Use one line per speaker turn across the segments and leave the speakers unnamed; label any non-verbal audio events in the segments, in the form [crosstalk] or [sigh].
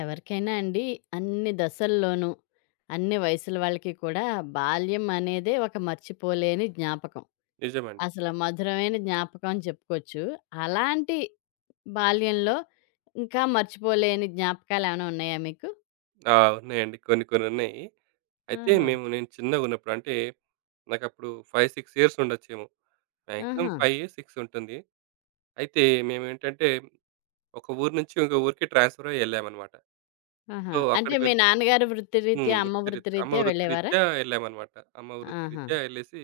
ఎవరికైనా అండి అన్ని దశల్లోనూ, అన్ని వయసుల వాళ్ళకి కూడా బాల్యం అనేదే ఒక మర్చిపోలేని జ్ఞాపకం.
నిజమండి.
అసలు మధురమైన జ్ఞాపకం అని చెప్పుకోవచ్చు. అలాంటి బాల్యంలో ఇంకా మర్చిపోలేని జ్ఞాపకాలేమైనా ఉన్నాయా మీకు?
ఆ! ఉన్నాయండి. కొన్ని కొన్ని ఉన్నాయి. అయితే
ఓహో!
నేను చిన్నగున్నప్పుడు, అంటే నాకప్పుడు 5, 6 ఇయర్స్ ఉండొచ్చేమో. మాక్సిమం
ఆహా!
5, 6 ఉంటుంది. అయితే మేమేంటంటే ఒక ఊరు నుంచి ఇంకో ఊరికి ట్రాన్స్‌ఫర్ అయ్యి ఎళ్ళామన్నమాట.
ఆహా!
సో,
అంటే
అక్కడికి
మీ
వెళ్ళి
నాన్నగారు
హ్మ్.
వృత్తిరీత్యా, అమ్మ
వృత్తిరీత్యా అమ్మ
వృత్తిరీత్యా వెళ్ళేవారా?
వృత్తిరీత్యా ఎళ్ళామన్నమాట. అమ్మ
ఆహా!
వృత్తిరీత్యా ఎళ్ళేసి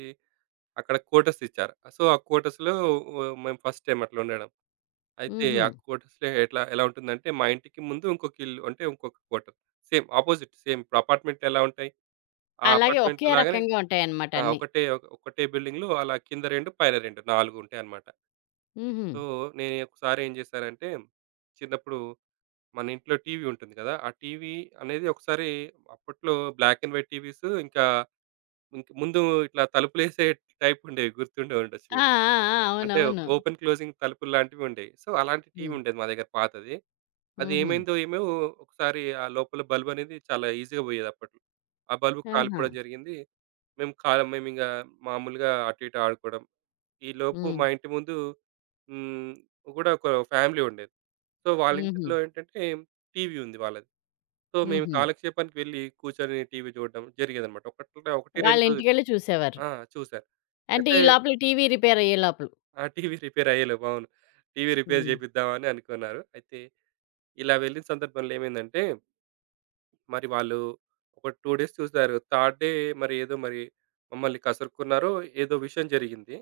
అక్కడ క్వార్టర్స్ ఇచ్చారు. సో, ఆ క్వార్టర్స్‌లో మేము ఫస్ట్ టైమ్ అట్లా ఉండడం. అయితే
హుహు.
ఆ క్వార్టర్స్‌లో ఎలా ఉంటుందంటే, మా ఇంటికి ముందు ఇంకొక ఇల్లు, అంటే ఇంకొక క్వార్టర్. సేమ్ అపోజిట్ ఇప్పుడు అపార్ట్మెంట్‌లు ఎలా ఉంటాయి? ఆ
అలాగే ఒకే
అపార్ట్‌మెంట్‌లో లాగానే.
రకంగా ఉంటాయన్నమాట
ఆ!
అన్నీ.
ఒకటే ఒకటే బిల్డింగ్‌లో అలా కింద 2, పైన 2, 4 ఉంటాయన్నమాట.
హుహు.
సో, నేను ఒకసారి ఏం చేశానంటే, చిన్నప్పుడు మన ఇంట్లో టీవీ ఉంటుంది కదా! ఆ టీవీ అనేది, ఒకసారి అప్పట్లో బ్లాక్ అండ్ వైట్ టీవీస్ ఇంక ముందు ఇట్లా తలుపులేసే టైప్ ఉండేవి, గుర్తుండే ఉండొచ్చు
ఆ!
మీకు.
ఆ! ఆ!
అంటే
అవునవును.
ఓపెన్ క్లోజింగ్ తలుపులు లాంటివి ఉండేవి. సో, అలాంటి టీవీ
హ్మ్.
ఉండేది మా దగ్గర పాతది.
హుహు.
అదేమైందో ఏమో ఒకసారి ఆ లోపల బల్బ్ అనేది చాలా ఈజీగా పోయేది అప్పట్లో. ఆ బల్బ్
ఆహా!
కాలిపోవడం జరిగింది. మేము కాల మేమింక మామూలుగా అటు ఇటు ఆడుకోవడం. ఈలోపు
హ్మ్.
మా ఇంటి ముందు హ్మ్, కూడా ఒక ఫ్యామిలీ ఉండేది. సో, వాళ్ళ
హుహు.
ఇంట్లో ఏంటంటే టీవీ ఉంది వాళ్ళది. సో, మేము
హుహు.
కాలక్షేపానికి వెళ్లి కూర్చొని టీవీ చూడడం జరిగేదన్నమాట. ఒకటి 2 రోజులు.
వాళ్ళింటికెళ్ళి చూసేవారు.
ఆ! చూశారు.
అంటే
అయితే
ఈ లోపల టీవీ రిపేర్ అయ్యే లోపల.
ఆ టీవీ రిపేర్ అయ్యేలోపు, అవును, టీవీ రిపేర్
హ్మ్.
చేపిద్దామని అనుకున్నారు. అయితే ఇలా వెళ్ళిన సందర్భంలో ఏమైందంటే, మరి వాళ్ళు ఒక 2 డేస్ చూసారు. థర్డ్ డే మరి ఏదో మరి మమ్మల్ని కసురుకున్నారో ఏదో విషయం జరిగింది.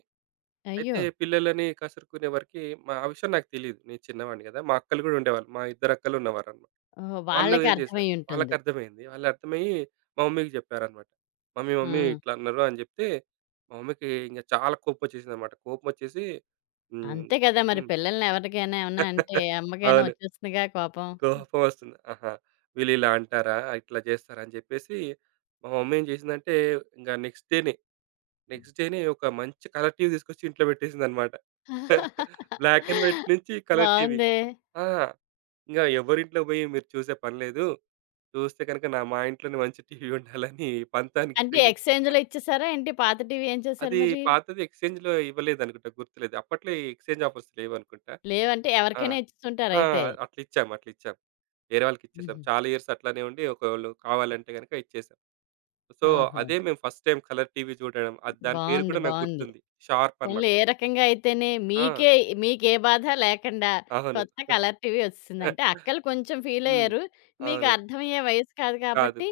అయ్యో!
అయితే పిల్లలని కసురుకునే వరకి ఆ విషయం నాకు తెలీదు. నేను చిన్నవాడిని కదా! మా అక్కలు గూడా ఉండేవాళ్ళు. మా ఇద్దరు అక్కలు ఉన్నవారన్నమాట.
ఓహో!
వాళ్ళు
వాళ్ళకి
ఏం
అర్థమై
చేశారు,
ఉంటుంది.
వాళ్ళకర్థమైంది. వాళ్ళర్థమయ్యి మా మమ్మీకి చెప్పారన్నమాట. "మమ్మీ,
ఆ!
మమ్మీ ఇట్లా అన్నారు" అని జెప్తే మా మమ్మీకి ఇంక చాలా కోపమొచ్చేసిందన్నమాట. కోపమొచ్చేసి హ్మ్.
అంతే కదా! మరి
హ్మ్.
పిల్లల్ని ఎవరికైనా ఏమన్నా అంటే
[laughs]
అమ్మకైనా
అవును.
వచ్చేస్తుందిగా కోపం.
కోపం వస్తుంది. ఆహా! వీళ్ళిలా అంటారా? ఇట్లా జేస్తారా? అని జెప్పేసి మా మమ్మీ ఏం జేసిందంటే, ఇంగ నెక్స్ట్ డే‌నే ఒక మంచి కలర్ టీవీ తీసుకొచ్చి ఇంట్లో పెట్టేసిందనమాట. బ్లాక్ అండ్ వైట్ [laughs] నుంచి కలర్ టీవీ.
బావుందే.
ఆ! ఇంగ ఎవరింట్లో బోయి మీరు చూసే పని లేదు. చూస్తే గనక మా ఇంట్లోనే మంచి టీవీ ఉండాలని పంతానికి
అంటే
పోయి,
ఎక్స్‌చేంజ్‌లో ఇచ్చేసారా ఏంటి? పాత టీవీ ఏం చేశారు
అది
మరి?
పాతది, ఎక్స్‌చేంజ్‌లో ఇవ్వలేదనుకుంటా, గుర్తులేదు. అప్పట్లో ఈ ఎక్స్‌చేంజ్ ఆఫర్స్ లేవనుకుంటా.
లేవంటే
ఆ!
ఎవరికైనా
ఆ!
ఇచ్చేసుంటారయితే.
అట్లా ఇచ్చాము. అట్లా ఇచ్చాం. వేరే వాళ్ళకిచ్చేసాం.
హుహు.
చాలా ఇయర్స్ అట్లానే ఉండి, ఒకళ్ళు కావాలంటే గనక ఇచ్చేసాం. సో,
ఓహో!
అదే మేము ఫస్ట్ టైమ్ కలర్ టీవీ చూడడం. అది దాని పేరు
బావుంది.
కూడా నాకు
బావుంది.
గుర్తుంది. షార్ప్ అనమాట.
పోన్లే ఏ రకంగా అయితేనే
ఆ!
మీకే మీకే బాధ లేకుండా
అవును.
కొత్త కలర్ టీవీ వచ్చేసిందంటే
[laughs]
అక్కలు కొంచెం
హ్మ్.
ఫీలయ్యారు. మీకు
అవును.
అర్థమయ్యే వయసు కాదు
కాదు.
కాబట్టి,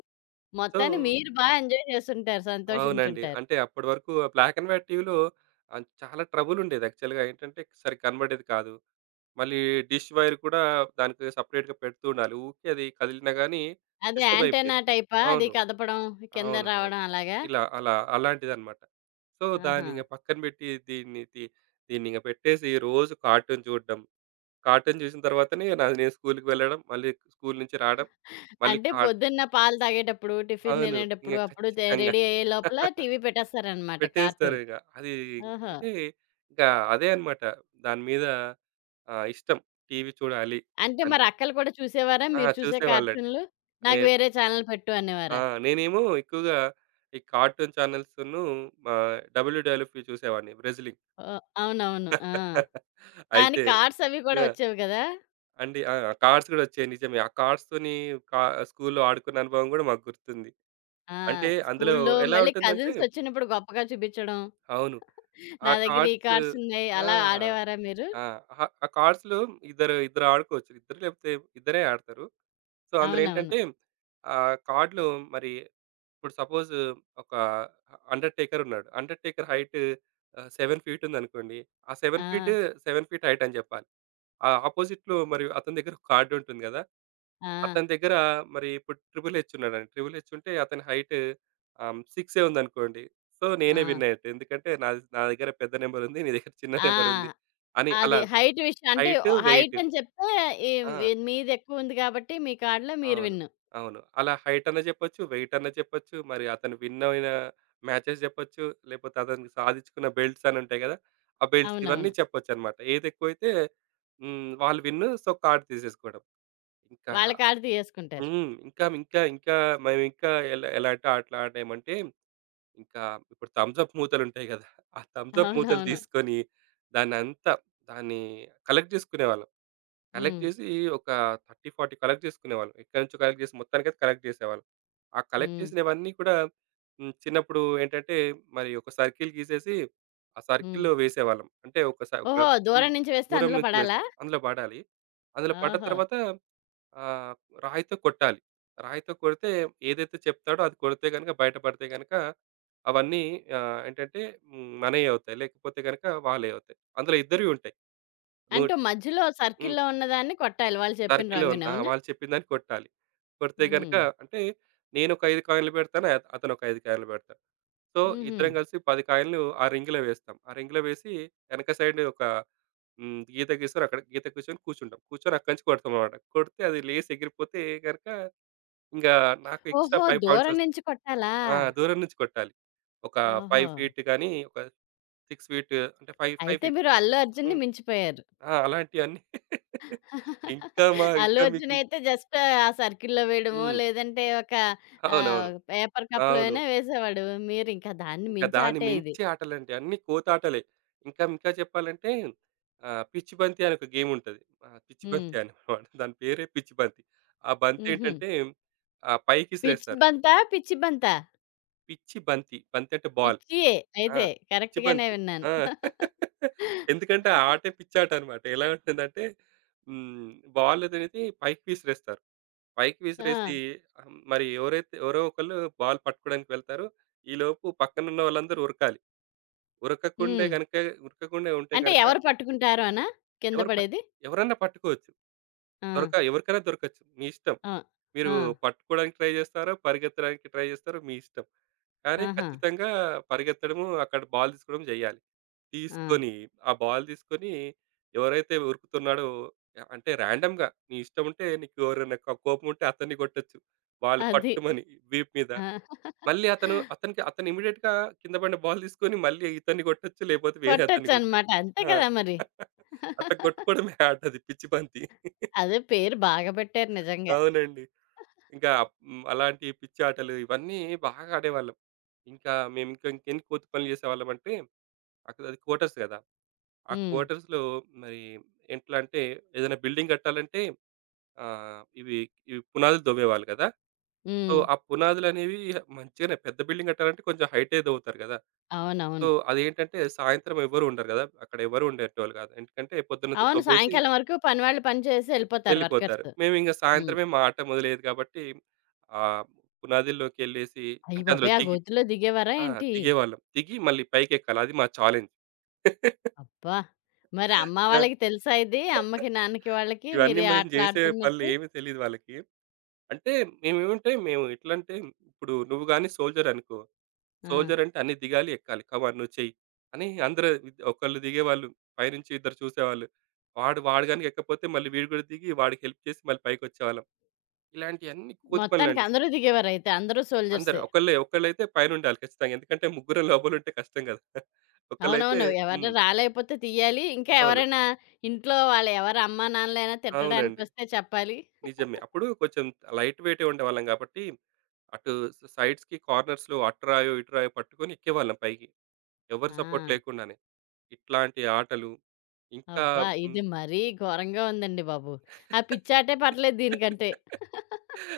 సో,
మొత్తాన్ని మీరు ఎంజాయ్ చేసుంటారు.
అవునండి.
సంతోషించుంటారు.
అంటే అప్పటి వరకు బ్లాక్ అండ్ వైట్ టీవీలో చాలా ట్రబుల్ ఉండేది, యాక్చువల్‌గా ఏంటంటే సరిగ్గా కనబడేది కాదు. మళ్ళీ డిష్ వైర్ కూడా దానికి సెపరేట్‌గా పెడుతూ ఉండాలి. ఊకే అది కదిలినా గాని
అది
డిస్టర్బ్
యాంటెన్నా
అయిపోయేది.
టైపా? అది
అవును.
కదపడం, కింద
అవునవును.
రావడం అలాగా?
ఇలా అలా అలాంటిదన్నమాట. సో,
ఆహా!
దాన్నింక పక్కన పెట్టి దీన్నింక పెట్టేసి రోజు కార్టూన్ చూడడం. కార్టూన్ చూసిన తర్వాతనే నేను స్కూలుకి వెళ్ళడం, మళ్ళీ స్కూలు నుంచి రాడం, మళ్ళీ
అంటే
కార్టూన్.
పొద్దున్న పాలు తాగేటప్పుడు, టిఫిన్
అవును. ఇంక
తినేటప్పుడు, అప్పుడు
ఖచ్చితంగా.
రెడీ అయ్యే లోపల
[laughs]
టీవీ పెట్టేస్తారనమాట కార్టూన్.
పెట్టేస్తారిక. అది,
ఓహో!
అంటే ఇంకా అదే అన్నమాట. దాని మీద ఇష్టం. టీవీ చూడాలి
అంటే
అని.
మరి అక్కలు కూడా చూసేవారా?
ఆ!
మీరు చూసే
చూసేవాళ్ళండి.
కార్టూన్‌లు? నాకు
నేను.
వేరే ఛానెల్ పెట్టు
ఆ!
అనేవారా?
నేనేమో ఎక్కువగా ఈ కార్టూన్ ఛానెల్స్‌ను, డబ్ల్యూడబ్ల్యూఎఫ్‌వి చూసేవాడిని బ్రెజిలియి.
ఓహ్! అవునవును. ఆ!
అయితే
దానికి కార్డ్స్ అవి కూడా
ఆ!
వచ్చేవి కదా!
అండి, ఆ! కార్డ్స్ గూడా వచ్చాయి నిజమే. ఆ కార్డ్స్‌తోని కా స్కూల్‌లో ఆడుకున్న అనుభవం గూడా మాకు గుర్తుంది.
ఆ!
అంటే అందులో
స్కూల్లో
ఎలా
మళ్ళీ
ఉంటుందంటే,
కజిన్స్ వచ్చినప్పుడు గొప్పగా చూపించడం.
అవును. ఆ
నా దగ్గర ఈ
కార్డ్స్.
కార్డ్స్ ఉన్నాయి.
ఆ!
అలా ఆడేవారా మీరు?
ఆ! ఆ కార్డ్స్‌లో ఇద్దరు ఇద్దరు ఆడుకోవచ్చు. ఇద్దరు లేకపోతే ఇద్దరే ఆడతారు. సో, అందులో
అవునవును.
ఏంటంటే కార్డ్‌లో, మరి ఇప్పుడు సపోజ్ ఒక అండర్‌టేకర్ ఉన్నాడు. అండర్‌టేకర్ హైట్ 7 ఫీట్ ఉందనుకోండి. ఆ
ఆ!
7 ఫీట్, 7 ఫీట్ హైట్ అని జెప్పాలి. ఆ ఆపోజిట్‌లో మరి అతని దగ్గర ఒక కార్డ్ ఉంటుంది గదా!
ఆ!
అతని దగ్గర, మరి ఇప్పుడు 'ట్రిపుల్ హెచ్' ఉన్నాడండి. 'ట్రిపుల్ హెచ్' ఉంటే అతని హైట్ 6'ఏ ఉందనుకోండి. సో,
ఆ!
నేనే విన్ అయ్యేట్టు. ఎందుకంటే నా దగ్గర పెద్ద నంబర్ ఉంది. నీ దగ్గర చిన్న
ఆ!
నంబర్ ఉంది అని అలా
అది హైట్ విషయం అంటే
హైట్,
హైట్
వెయిట్.
అని చెప్తే ఈ
ఆ!
ఈ మీది ఎక్కువ ఉంది కాబట్టి మీ కార్డ్‌లో మీరు
అవును.
విన్.
అవును. అలా హైట్ అన్నా చెప్పొచ్చు, వెయిట్ అన్నా చెప్పొచ్చు, మరి అతను విన్ అయిన మ్యాచెస్ చెప్పొచ్చు, లేకపోతే అతను సాధించుకున్న బెల్ట్స్ అని ఉంటాయి గదా! ఆ బెల్ట్స్ ఇవన్నీ
అవునవును.
చెప్పొచ్చనమాట. ఏదెక్కువైతే వాళ్ళు విన్. So, card తీసేసుకోవడం. ఇంకా
వాళ్ళ కార్డ్ తీసేసుకుంటారు.
ఇంకా, ఇంకా, ఇంకా మేమింకా ఎలాంటి ఆటలాడామంటే, ఇంకా ఇప్పుడు థమ్సప్ మూతలుంటాయి గదా! ఆ థమ్సప్ మూతలు
అవునవును.
తీసుకొని, దాన్నంతా దాన్ని కలెక్ట్ జేసుకునేవాళ్ళం. కలెక్ట్
హ్మ్.
జేసి ఒక 30, 40 కలెక్ట్ జేసుకునేవాళ్ళం. ఎక్కడి నుంచో కలెక్ట్ జేసి మొత్తానికైతే కలెక్ట్ జేసేవాళ్ళం. ఆ కలెక్ట్
హ్మ్.
చేసినవన్నీ కూడా చిన్నప్పుడు ఏంటంటే, మరి ఒక సర్కిల్ గీసేసి, ఆ
హ్మ్.
సర్కిల్‌లో వేసేవాళ్ళం. అంటే ఒక
ఓహో!
హ్మ్.
దూరం నుంచి వేస్తే
దూరం
అందులో
నుంచి
పడాలా?
వేస్తాం. అందులో పడాలి. అందులో పడ్డ
ఓహో!
తర్వాత ఆహ్, రాయితో కొట్టాలి. రాయితో కొడితే, ఏదైతే చెప్తాడో అది కొడితే గనక, బయటపడితే గనక అవన్నీ ఏంటంటే మనయి అవుతాయి. లేకపోతే గనక వాళ్ళయి అవుతాయి. అందులో ఇద్దరివి ఉంటాయి. నువ్వు.
అంటే మధ్యలో
హ్మ్.
సర్కిల్‌లో ఉన్నదాన్ని కొట్టాలి వాళ్ళు చెప్పిన
సర్కిల్‌లో ఉన్న,
రంగుని.
ఆ!
అవునా?
వాళ్ళు చెప్పిందాన్ని కొట్టాలి. కొడితే
హుహు.
గనక, అంటే నేనొక 5 కాయిన్‌లు పెడతాను. అతనొక 5 కాయిన్‌లు పెడతాడు. సో,
హుహు.
ఇద్దరం కలిసి 10 కాయిన్‌లు ఆ రింగ్‌లో వేస్తాం. ఆ రింగ్‌లో వేసి వెనక సైడ్ ఒక గీత గీస్తారు. అక్కడ గీత గీసుకొని కూర్చుంటాం. కూర్చొని అక్కడి నుంచి కొడతామనమాట. కొడితే అది లేసి ఎగిరిపోతే గనక, ఇంకా నాకు ఎక్స్‌ట్రా
ఓహో!
5 పాయింట్స్
దూరం
వస్తాయి.
నుంచి కొట్టాలా?
ఆ! దూరం నుంచి కొట్టాలి. ఒక
ఓహో!
5 ఫీట్ గాని, ఒక 6 ఫీట్, అంటే 5, 5
అయితే
ఫీట్.
మీరు 'అల్లు అర్జున్‌ని'
హ్మ్.
మించిపోయారు.
ఆ! అలాంటియన్నీ [laughs]
[laughs]
ఇంకా మా
'అల్లు
మీకు
అర్జున్' అయితే జస్ట్ ఆ సర్కిల్‌లో వేయడమో,
హ్మ్.
లేదంటే ఒక
అవునవును.
పేపర్ కప్‌లో
అవును.
అయినా వేసేవాడు. మీరింకా దాన్ని
ఇంకా
మించి
దాన్ని
ఆటే ఇది.
మించి ఆటలంటే అన్నీ కోతాటలే. ఇంకా ఇంకా చెప్పాలంటే, పిచ్చి బంతి అని ఒక గేమ్ ఉంటది. ఆ! పిచ్చి
హ్మ్.
బంతి అని అనమాట. దాని పేరే పిచ్చి బంతి. ఆ
హుహు.
బంతేంటంటే
పిచ్
పైకిసిరేస్తారు.
బంతా? పిచ్చి బంతా?
పిచ్చి బంతి. బంతి అంటే బాల్.
పిచ్చియే
ఆ!
అయితే కరెక్ట్‌గానే
పిచ్చిబంతి.
విన్నాను.
ఆ! [laughs] ఎందుకంటే ఆ ఆటే
[laughs]
పిచ్చాట అన్నమాట. ఎలా ఉంటుందంటే, హ్మ్. బాల్ అనేది పైకి విసిరేస్తారు. పైకి
ఆ!
విసిరేసి, మరి ఎవరో ఒకళ్ళు బాల్ పట్టుకోవడానికి వెళ్తారు. ఈలోపు పక్కనున్న వాళ్ళందరూ ఉరకాలి. ఉరకకుండే
హ్మ్.
గనుక ఉరకకుండా ఉంటే
అంటే
గనుక
ఎవరు పట్టుకుంటారు అనా? కింద
ఎవరు పట్
పడేది?
ఎవరన్నా పట్టుకోవచ్చు.
ఆ!
ఎవరికైనా దొరకచ్చు. మీ ఇష్టం.
ఆ!
మీరు
ఆ!
పట్టుకోవడానికి ట్రై చేస్తారా? పరిగెత్తడానికి ట్రై చేస్తారో మీ ఇష్టం. కానీ
ఆహా!
ఖచ్చితంగా పరిగెత్తడము, అక్కడ బాల్ తీసుకోవడం చేయాలి.
ఆ!
తీసుకొని, ఆ బాల్ తీసుకొని ఎవరైతే ఉరుకుతున్నాడో, అంటే ర్యాండమ్‌గా నీ ఇష్టం ఉంటే, నీకు ఎవరైనా కోపం ఉంటే అతన్ని కొట్టొచ్చు. వాళ్ళు
అది.
పట్టుమని వీపు మీద.
ఆ!
మళ్ళీ అతను ఇమ్మీడియేట్‌గా కింద పడిన బాల్ తీసుకొని మళ్ళీ ఇతన్ని కొట్టొచ్చు. లేకపోతే వేరే అతన్ని
కొట్టొచ్చనమాట.
కొట్టొచ్చు.
అంతే
ఆ!
కదా మరి.
[laughs] అట్లా కొట్టుకోవడమే ఆట, అది పిచ్చి బంతి.
అదే పేరు బాగా పెట్టారు నిజంగా.
అవునండి. ఇంకా అలాంటి పిచ్చి ఆటలు ఇవన్నీ బాగా ఆడేవాళ్ళం. ఇంకా మేము, ఇంకా ఇంకెన్ని కోతి పనులు చేసేవాళ్ళం అంటే, అక్కడ అది క్వార్టర్స్ కదా! ఆ
హ్మ్.
క్వార్టర్స్‌లో మరి ఎట్లా అంటే, ఏదైనా బిల్డింగ్ కట్టాలంటే ఆహ్, ఇవి ఇవి పునాదులు తవ్వేవాళ్ళు కదా! సో,
హ్మ్.
ఆ పునాదులనేవి, మంచిగానే పెద్ద బిల్డింగ్ కట్టాలంటే కొంచెం హైటే తవ్వుతారు కదా! సో,
అవునవును.
అదేంటంటే, సాయంత్రం ఎవ్వరు ఉండరు కదా! అక్కడ ఎవరు ఉండేటోళ్ళు కాదు. ఎందుకంటే పొద్దున్నంతా
అవును.
తవ్వేసి
సాయంకాలం వరకు పనివాళ్ళు పని చేసి ఎళ్ళిపోతారు
వెళ్ళిపోతారు.
వర్కర్స్.
మేమింక
హ్మ్.
సాయంత్రమే మా ఆట మొదలయ్యేది కాబట్టి ఆహ్, పునాదుల్లోకెళ్ళేసి,
అయ్య
అంటే అందులో
బాబోయ్! ఆ
దిగి,
గోతిలో దిగేవారా
ఆ!
ఏంటి?
దిగేవాళ్ళం. దిగి మళ్ళీ పైకెక్కాలి. అది మా ఛాలెంజ్. [laughs]
అబ్బా! మరి అమ్మ
ఆ!
వాళ్ళకి తెలుసా ఇది? అమ్మకి, నాన్నకి వాళ్ళకి
ఇవన్నీ
మీరు ఈ
మేము
ఆటలు
చేసే పనులు
ఆడుతున్నట్టు?
ఏమి తెలీదు వాళ్ళకి. అంటే మేమేమంటే మేము ఎట్లంటే, ఇప్పుడు నువ్వు గాని సోల్జర్ అనుకో.
ఆ!
సోల్జర్ అంటే అన్ని దిగాలి, ఎక్కాలి. కమాన్ నువ్వు చెయ్యి అని అందరూ. ఒకళ్ళు దిగేవాళ్ళు. పైనుంచి ఇద్దరు చూసేవాళ్ళు. వాడు వాడు గనుక ఎక్కకపోతే మళ్ళీ వీడు కూడా దిగి వాడికి హెల్ప్ చేసి మళ్ళీ పైకొచ్చేవాళ్ళం. ఇలాంటియన్నీ కోతి
మొత్తానికి
పనులండి.
అందరూ దిగేవారయితే. అందరూ
అందరూ
సోల్జర్సే.
ఒకళ్ళైతే పైనుండాలి ఖచ్చితంగా. ఎందుకంటే ముగ్గురం లోపలుంటే కష్టం కదా! [laughs] ఒకళ్ళైతే
అవునవును. ఎవరైనా
హ్మ్.
రాలేకపోతే తీయాలి. ఇంకా
అవును.
ఎవరైనా ఇంట్లో వాళ్ళ ఎవరి అమ్మా నాన్నలైనా
అవునండి.
తిట్టడానికొస్తే చెప్పాలి.
నిజమే. అప్పుడు కొంచెం లైట్ వెయిటే ఉండేవాళ్ళం కాబట్టి, అటు సైడ్స్‌కి, కార్నర్స్‌లో అటు రాయో, ఇటు రాయో పట్టుకొని ఎక్కేవాళ్ళం పైకి. ఎవరి సపోర్ట్
ఆ!
లేకుండానే. ఇట్లాంటి ఆటలు ఇంకా
అబ్బా!
హ్మ్.
ఇది మరీ ఘోరంగా ఉందండి బాబు. ఆ పిచ్చాటే పర్లేదు దీనికంటే.
[laughs]
[laughs]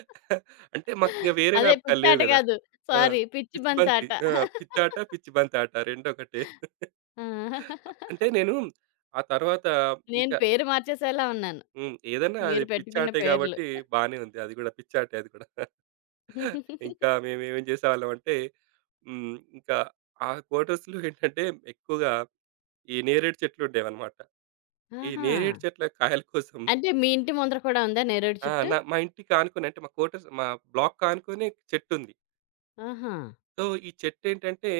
అంటే మాకింక వేరే
అదే
వ్యాపకాలు లేవు
పిచ్చాట
గదా!
కాదు.
ఆ!
సారీ పిచ్చి
పిచ్చి
బంతి
బంతి.
ఆట.
ఆ! పిచ్చాట,
[laughs]
పిచ్చి బంతి ఆట 2 ఒకటే.
ఆ!
అంటే నేను ఆ తర్వాత
నేను
ఇంకా.
పేరు మార్చేసేలా ఉన్నాను.
ఏదన్నా అది
మీరు పెట్టుకున్న
పిచ్చాటే
పేర్లు.
గాబట్టి బానే ఉంది. అది గూడా పిచ్చాటే, అది గూడా. ఇంకా
[laughs]
మేమేమేం చేసేవాళ్ళం అంటే, ఇంకా ఆ క్వార్టర్స్‌లో ఏంటంటే, ఎక్కువగా ఈ నేరేడు చెట్లు ఉండేవన్నమాట. ఈ
ఆహా!
నేరేడు చెట్ల కాయల కోసం,
అంటే మీ ఇంటి ముందర కూడా ఉందా నేరేడు
ఆ!
చెట్టు?
మా ఇంటికి ఆనుకుని, అంటే మా బ్లాక్‌కి ఆనుకుని చెట్టుంది.
ఆహా!
సో, ఈ చెట్టేంటంటే,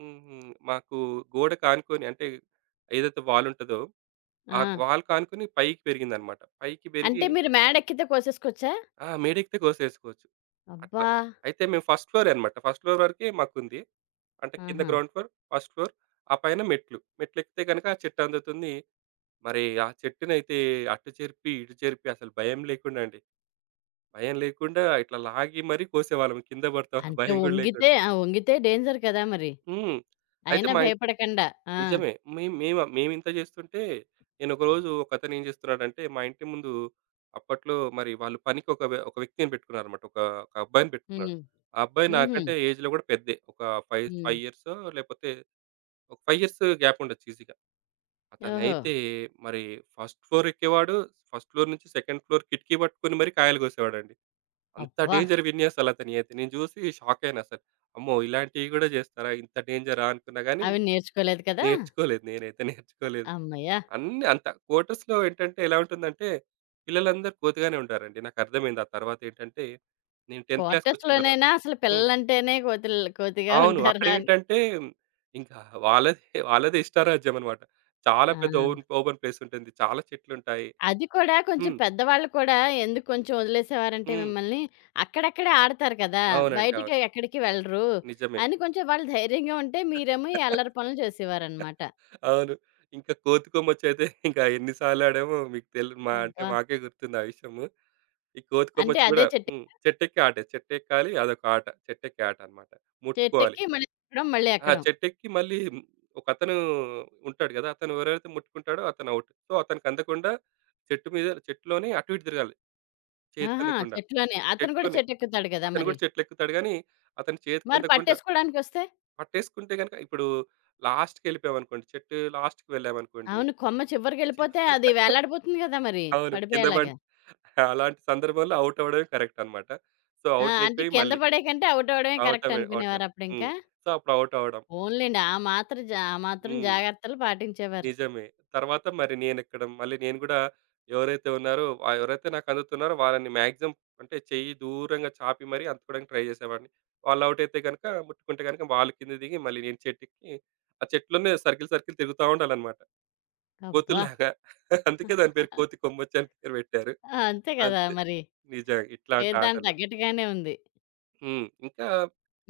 మాకు గోడకి ఆనుకొని, అంటే ఏదైతే వాల్ ఉంటదో, ఆ
ఆ!
వాల్‌కి ఆనుకొని పైకి పెరిగిందన్నమాట. పైకి పెరిగి,
అంటే మీరు మేడెక్కితే కోసేసుకోవచ్చా?
ఆ! మేడెక్కితే కోసేసుకోవచ్చు. అట్లా.
అబ్బా!
అయితే మేము ఫస్ట్ ఫ్లోరే అనమాట. ఫస్ట్ ఫ్లోర్ వరకే మాకుంది. అంటే కింద
ఆహా!
Ground floor, first floor. ఆ పైన మెట్లు. మెట్లెక్కితే గనక చెట్టు అందుతుంది. మరి ఆ చెట్టునైతే అటు చెరిపి, ఇటు చెరిపి అసలు భయం లేకుండా అండి. భయం లేకుండా ఇట్లా లాగి మరీ కోసేవాళ్ళం. కింద పడతామన్న
అంటే
భయం గూడా
వంగితే
లేకుండా.
ఆ! వంగితే డేంజర్ కదా మరి.
హ్మ్. అయితే
అయినా
మా ఇంటి.
భయపడకండా. ఆ!
నిజమే. మేం మేమ మేమింత జేస్తుంటే, నేనొక రోజు ఒకతనేం జేస్తున్నాడంటే, మా ఇంటి ముందు అప్పట్లో మరి వాళ్ళు పనికి ఒక ఒక వ్యక్తిని పెట్టుకున్నారనమాట. ఒక ఒక అబ్బాయిని పెట్టుకున్నాడు.
హ్మ్.
ఆ అబ్బాయి
హుహు.
నాకంటే ఏజ్‌లో గూడా పెద్దే. ఒక 5,
హ్మ్.
5 ఇయర్సో లేపోతే ఒక 5 ఇయర్స్ గ్యాప్ ఉండొచ్చు ఈజీగా.
ఓహో!
అతనైతే మరి ఫస్ట్ ఫ్లోర్ ఎక్కేవాడు. ఫస్ట్ ఫ్లోర్ నుంచి సెకండ్ ఫ్లోర్ కిటికీ పట్టుకొని మరి కాయలు కోసేవాడండి. అంత
అబ్బా!
డేంజర్ విన్యాసాలతనియి అయితే. నేను జూసి షాకయ్యాను అసలు. అమ్మో! ఇలాంటివి గూడా జేస్తారా? ఇంత డేంజరా అనుకున్నా గానీ
అవి నేర్చుకోలేదు కదా!
నేర్చుకోలేదు, నేనైతే నేర్చుకోలేదు.
హమ్మయ్య!
అంత క్వార్టర్స్‌లో ఏంటంటే, ఎలా ఉంటుందంటే, పిల్లలందరూ కోతిగానే ఉంటారండి. నాకర్థమైంది. ఆ తర్వాత ఏంటంటే, నేను 10థ్ క్లాస్‌కొచ్చిన తర్వాత
క్వార్టర్స్‌లోనైనా అసలు
హ్మ్.
పిల్లలంటేనే కోతిగా
అవును.
ఉంటారా అని.
అక్కడేంటంటే, ఇంకా వాళ్ళదే వాళ్ళదే ఇష్టారాజ్యమనమాట. చాలా
ఆ!
పెద్ద ఓపెన్ ప్లేసుంటుంది. చాలా చెట్లుంటాయి.
అది కూడా కొంచెం
హ్మ్.
పెద్దవాళ్ళు కూడా ఎందుకు కొంచెం వదిలేసేవారంటే
హ్మ్.
మిమ్మల్ని, అక్కడక్కడే ఆడతారు కదా!
అవునండి. అవును.
బయటికి ఎక్కడికి వెళ్ళరు
నిజమే.
అని కొంచెం వాళ్ళు ధైర్యంగా ఉంటే మీరేమో ఈ
[laughs]
అల్లరి పనులు చేసేవారనమాట.
అవును. ఇంకా కోతికొమ్మచ్చయితే ఇంకా ఎన్ని సార్లు ఆడామో మీకు మా, అంటే
అబ్బా!
మాకే గుర్తుంది ఆ విషయము. ఈ
అంటే
కోతికొమ్మచ్చి
అదే
గూడా
చెట్టు
చెట్టెక్కే ఆటే. చెట్టెక్కాలి, అదొక ఆట. చెట్టెక్కే ఆట అన్నమాట. ముట్టుకోవాలి.
చెట్టెక్కి మళ్ళీ ఎక్కడం, మళ్ళీ
ఆ!
ఎక్కడం.
చెట్టెక్కి మళ్ళీ ఒకతను ఉంటాడు గదా! అతను ఎవరెవరైతే ముట్టుకుంటాడో అతను ఔట్. సో, అతనికి అందకుండా చెట్టులోనే అటు ఇటు తిరగాలి. చేతికి
ఆహా!
అందకుండా.
చెట్లోనే. అతను కూడా
చెట్టులోనే.
చెట్టెక్కుతాడు కదా
అతను
మరి.
గూడా చెట్లెక్కుతాడు గానీ, అతని చేతికి
మరి
అందకుండా
పట్టేసుకోడానికొస్తే?
పట్టేసుకుంటే గనుక, ఇప్పుడు లాస్ట్‌కెళ్ళిపోయామనుకోండి. చెట్టు లాస్ట్‌కి వెళ్ళామనుకోండి.
అవును. కొమ్మ చివరికెళ్ళిపోతే అది
[laughs]
వేలాడిపోతుంది కదా మరి
అవును. కింద పడి
పడిపోయేలాగా.
అలాంటి సందర్భంలో ఔట్ అవ్వడమే కరెక్ట్ అన్నమాట. సో,
ఆ!
ఔట్
అంటే
అయిపోయి
కింద
మళ్ళీ.
పడే కంటే అవుట్ అవ్వడమే కరెక్ట్
అవటమే, అవటమే.
అనుకునేవారా
హ్మ్.
అప్పుడింకా?
సో, అప్పుడు ఔట్ అవ్వడం.
పోన్లెండి. ఆ మాత్రం
హ్మ్.
జాగ్రత్తలు పాటించేవారు.
నిజమే. తర్వాత మరి నేనెక్కడం, మళ్ళీ నేను గూడా ఎవరైతే ఉన్నారో, ఎవరైతే నాకు అందుతున్నారో వాళ్ళని మాక్సిమం, అంటే చెయ్యి దూరంగా చాపి మరీ అందుకోవడానికి ట్రై జేసేవాడిని. వాళ్ళు ఔట్ అయితే గనుక, ముట్టుకుంటే గనుక వాళ్ళు కింద దిగి మళ్ళీ నేను చెట్టెక్కి, ఆ చెట్లోనే సర్కిల్, సర్కిల్ తిరుగుతా ఉండాలన్నమాట.
అబ్బా!
కోతుల్లాగా. [laughs] అందుకే దాని పేరు కోతి కొమ్మచ్చి అని పేరు పెట్టారు.
ఆ! అంతే కదా
అంతే.
మరి.
నిజంగా ఇట్లాంటి
పేరు దానికి
ఆటలు.
తగ్గట్టుగానే ఉంది.
హ్మ్. ఇంకా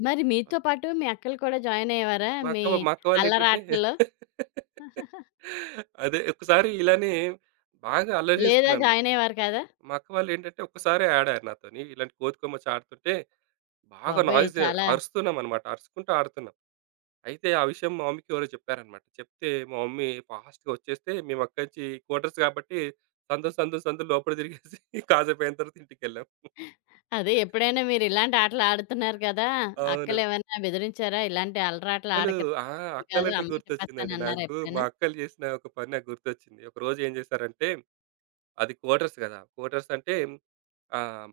మరి మీతో పాటు మీ అక్కలు కూడా జాయిన్ అయ్యేవారా
మా
మీ
అక్క మా అక్క వాళ్ళేంటంటే
అల్లరాటల్లో?
[laughs] అదే ఒకసారి ఇలానే బాగా అల్లరి
లేదా
చేస్తున్నానన్నమాట.
జాయిన్ అయ్యేవారు కాదా?
మా అక్క వాళ్ళేంటంటే ఒక్కసారే ఆడారు నాతోని. ఇలాంటి కోతికొమ్మచ్చి ఆడుతుంటే బాగా
బాబోయ్!
నాయిస్
చాలా
అరుస్తున్నామన్నమాట. అరుచుకుంటూ ఆడుతున్నాం. అయితే ఆ విషయం మా మమ్మీకి ఎవరో చెప్పారన్నమాట. చెప్తే మా మమ్మీ ఫాస్ట్‌గా వచ్చేస్తే మేమక్కడ్నుంచి క్వార్టర్స్ కాబట్టి సందు, సందు, సందు లోపల తిరిగేసి [laughs] కాసేపయిన తర్వాత ఇంటికెళ్ళాం.
అదే ఎప్పుడైనా మీరిలాంటి ఆటలాడుతున్నారు కదా!
అవును.
అక్కలేవన్నా బెదిరించారా? ఇలాంటి అలరాటలు
అక్కలు.
ఆడకండి
ఆ!
మంచిది కాదు.
అక్కలంటే
అమ్మకి
గుర్తొచ్చిందండి
చెప్పేస్తానన్నారా
నాకు. మా
ఎప్పుడైనా?
అక్కలు చేసిన ఒక పని నాకు గుర్తొచ్చింది. ఒకరోజు ఏం చేశారంటే, అది క్వార్టర్స్ కదా! క్వార్టర్స్ అంటే, ఆహ్,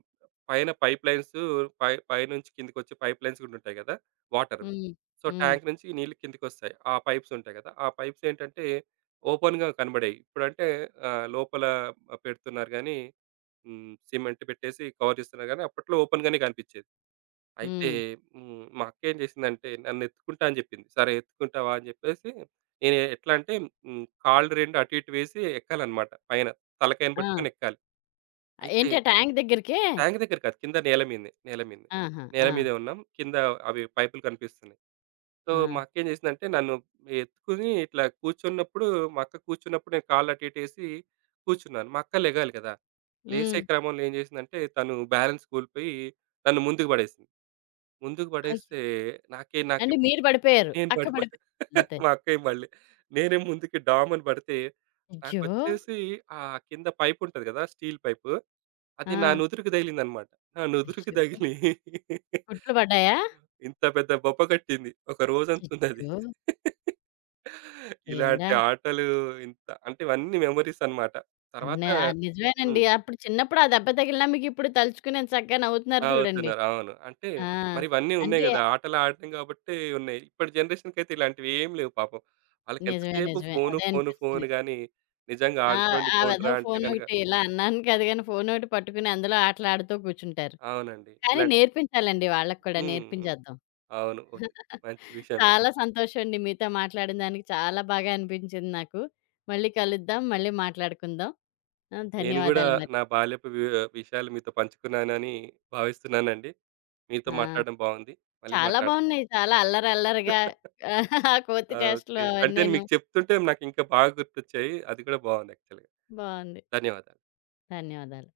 పైన పైప్‌లైన్స్ పై పైనుంచి కిందకొచ్చే పైప్‌లైన్స్ కూడా ఉంటాయి కదా! వాటర్‌వి.
హ్మ్.
సో,
హ్మ్.
ట్యాంక్ నుంచి నీళ్ళు కిందకొస్తాయి. ఆ పైప్స్ ఉంటాయి కదా! ఆ పైప్స్ ఏంటంటే ఓపెన్‌గా కనబడాయి. ఇప్పుడంటే లోపల పెడుతున్నారు గానీ, సిమెంట్ పెట్టేసి కవర్ చేస్తున్నారు గానీ, అప్పట్లో ఓపెన్‌గానే కనిపించేది. అయితే
హ్మ్.
మా అక్కేం చేసిందంటే నన్నెత్తుకుంటా అని చెప్పింది. సరే ఎత్తుకుంటావా అని చెప్పేసి, నేను ఎట్లా అంటే కాళ్ళు 2 అటు ఇటు వేసి ఎక్కాలన్నమాట పైన. తలకాయని పట్టుకొని
ఆ!
ఎక్కాలి. అయితే
ఏంటి ఆ ట్యాంక్ దగ్గరికే?
ట్యాంక్ దగ్గర కాదు, కింద నేల మీదనే. నేల మీదనే.
ఆహా!
నేల
ఆ!
మీదే ఉన్నాం. కింద అవి పైపులు కనిపిస్తున్నాయి. సో,
ఆ!
మా అక్కేం చేసిందంటే నన్ను ఎత్తుకొని ఇట్లా కూర్చున్నప్పుడు, మా అక్క కూర్చున్నప్పుడు నేను కాళ్ళు అటు ఇటు వేసి కూర్చున్నాను. మా అక్క లెగాలి కదా! లేసే
హ్మ్.
క్రమంలో ఏం చేసిందంటే తను బ్యాలన్స్ కోల్పోయి నన్ను ముందుకు పడేసింది. ముందుకు
అయ్యో!
పడేస్తే నాకే నాకే
అంటే మీరు పడిపోయారు.
నేను
అక్క
పడిపో
పడిపోయిందా
[laughs]
లేతే?
మా అక్కయ్య మళ్ళీ. నేనే ముందుకి డామని పడితే
అయ్యో!
నాకొచ్చేసి ఆ కింద పైప్ ఉంటది కదా! Steel pipe. అది
ఆ!
నా నుదురుకి తగిలిందనమాట. నా నుదురుకి
అయ్యో!
తగిలి [laughs]
కుట్లు పడ్డాయా?
ఇంత పెద్ద బొబ్బ కట్టింది. ఒక రోజంతుందది.
అయ్యో!
[laughs]
దేవుడా!
ఇలాంటి ఆటలు ఇంత, అంటే ఇవన్నీ మెమోరీస్ అనమాట.
అన్న
తర్వాత
అది నిజమేనండి.
హ్మ్.
అప్పుడు చిన్నప్పుడు ఆ దెబ్బ తగిలినా మీకిప్పుడు తలుచుకుని ఎంత చక్కగా
అలా
నవ్వుతున్నారు చూడండి.
అవుతున్నారు. అవును. అంటే
ఆ!
మరి ఇవన్నీ ఉన్నాయి
అంటే
గదా! ఆటలు ఆడడం గాబట్టే ఉన్నాయి. ఇప్పటి జనరేషన్‌కైతే ఇలాంటివి ఏమి లేవు పాపం.
నిజమే.
ఆళ్ళకెంతసేపు
నిజమే.
ఫోను,
అదే
ఫోను,
అనిపిస్తుంది.
ఫోను గానీ నిజంగా
ఆ!
ఆడుకోండి
ఆ
పోండిరా
వెధవ
అంటే గనక.
ఫోనొకటి ఇలా అన్నాను కాదు గానీ, ఫోనొకటి పట్టుకుని అందులో ఆటలాడుతూ కూర్చుంటారు.
అవునండి.
కానీ
ఇలాంటి
నేర్పించాలండి వాళ్ళకి కూడా
హ్మ్.
నేర్పించేద్దాం.
అవును. ఓకే.
[laughs]
మంచి విషయమే.
చాలా సంతోషం అండి. మీతో మాట్లాడిన దానికి చాలా బాగా అనిపించింది నాకు. మళ్ళీ కలుద్దాం. మళ్ళీ మాట్లాడుకుందాం. ఆ!
నేను గూడా
ధన్యవాదాలు మరి.
నా బాల్యపు విషయాలు మీతో పంచుకున్నానని భావిస్తున్నానండి. మీతో
ఆ!
మాట్లాడడం బావుంది. మళ్ళీ
చాలా
మాట్లాడదాం.
బావున్నాయి. చాలా అల్లరిగా
[laughs]
[laughs] కోతి చేష్టలు
ఓకే. అంటే నేను
అవన్నీను.
మీకు చెప్తుంటే నాకింకా బాగా గుర్తొచ్చాయి. అది కూడా బావుంది యాక్చువల్‌గా.
బావుంది.
ధన్యవాదాలు.
ధన్యవాదాలు.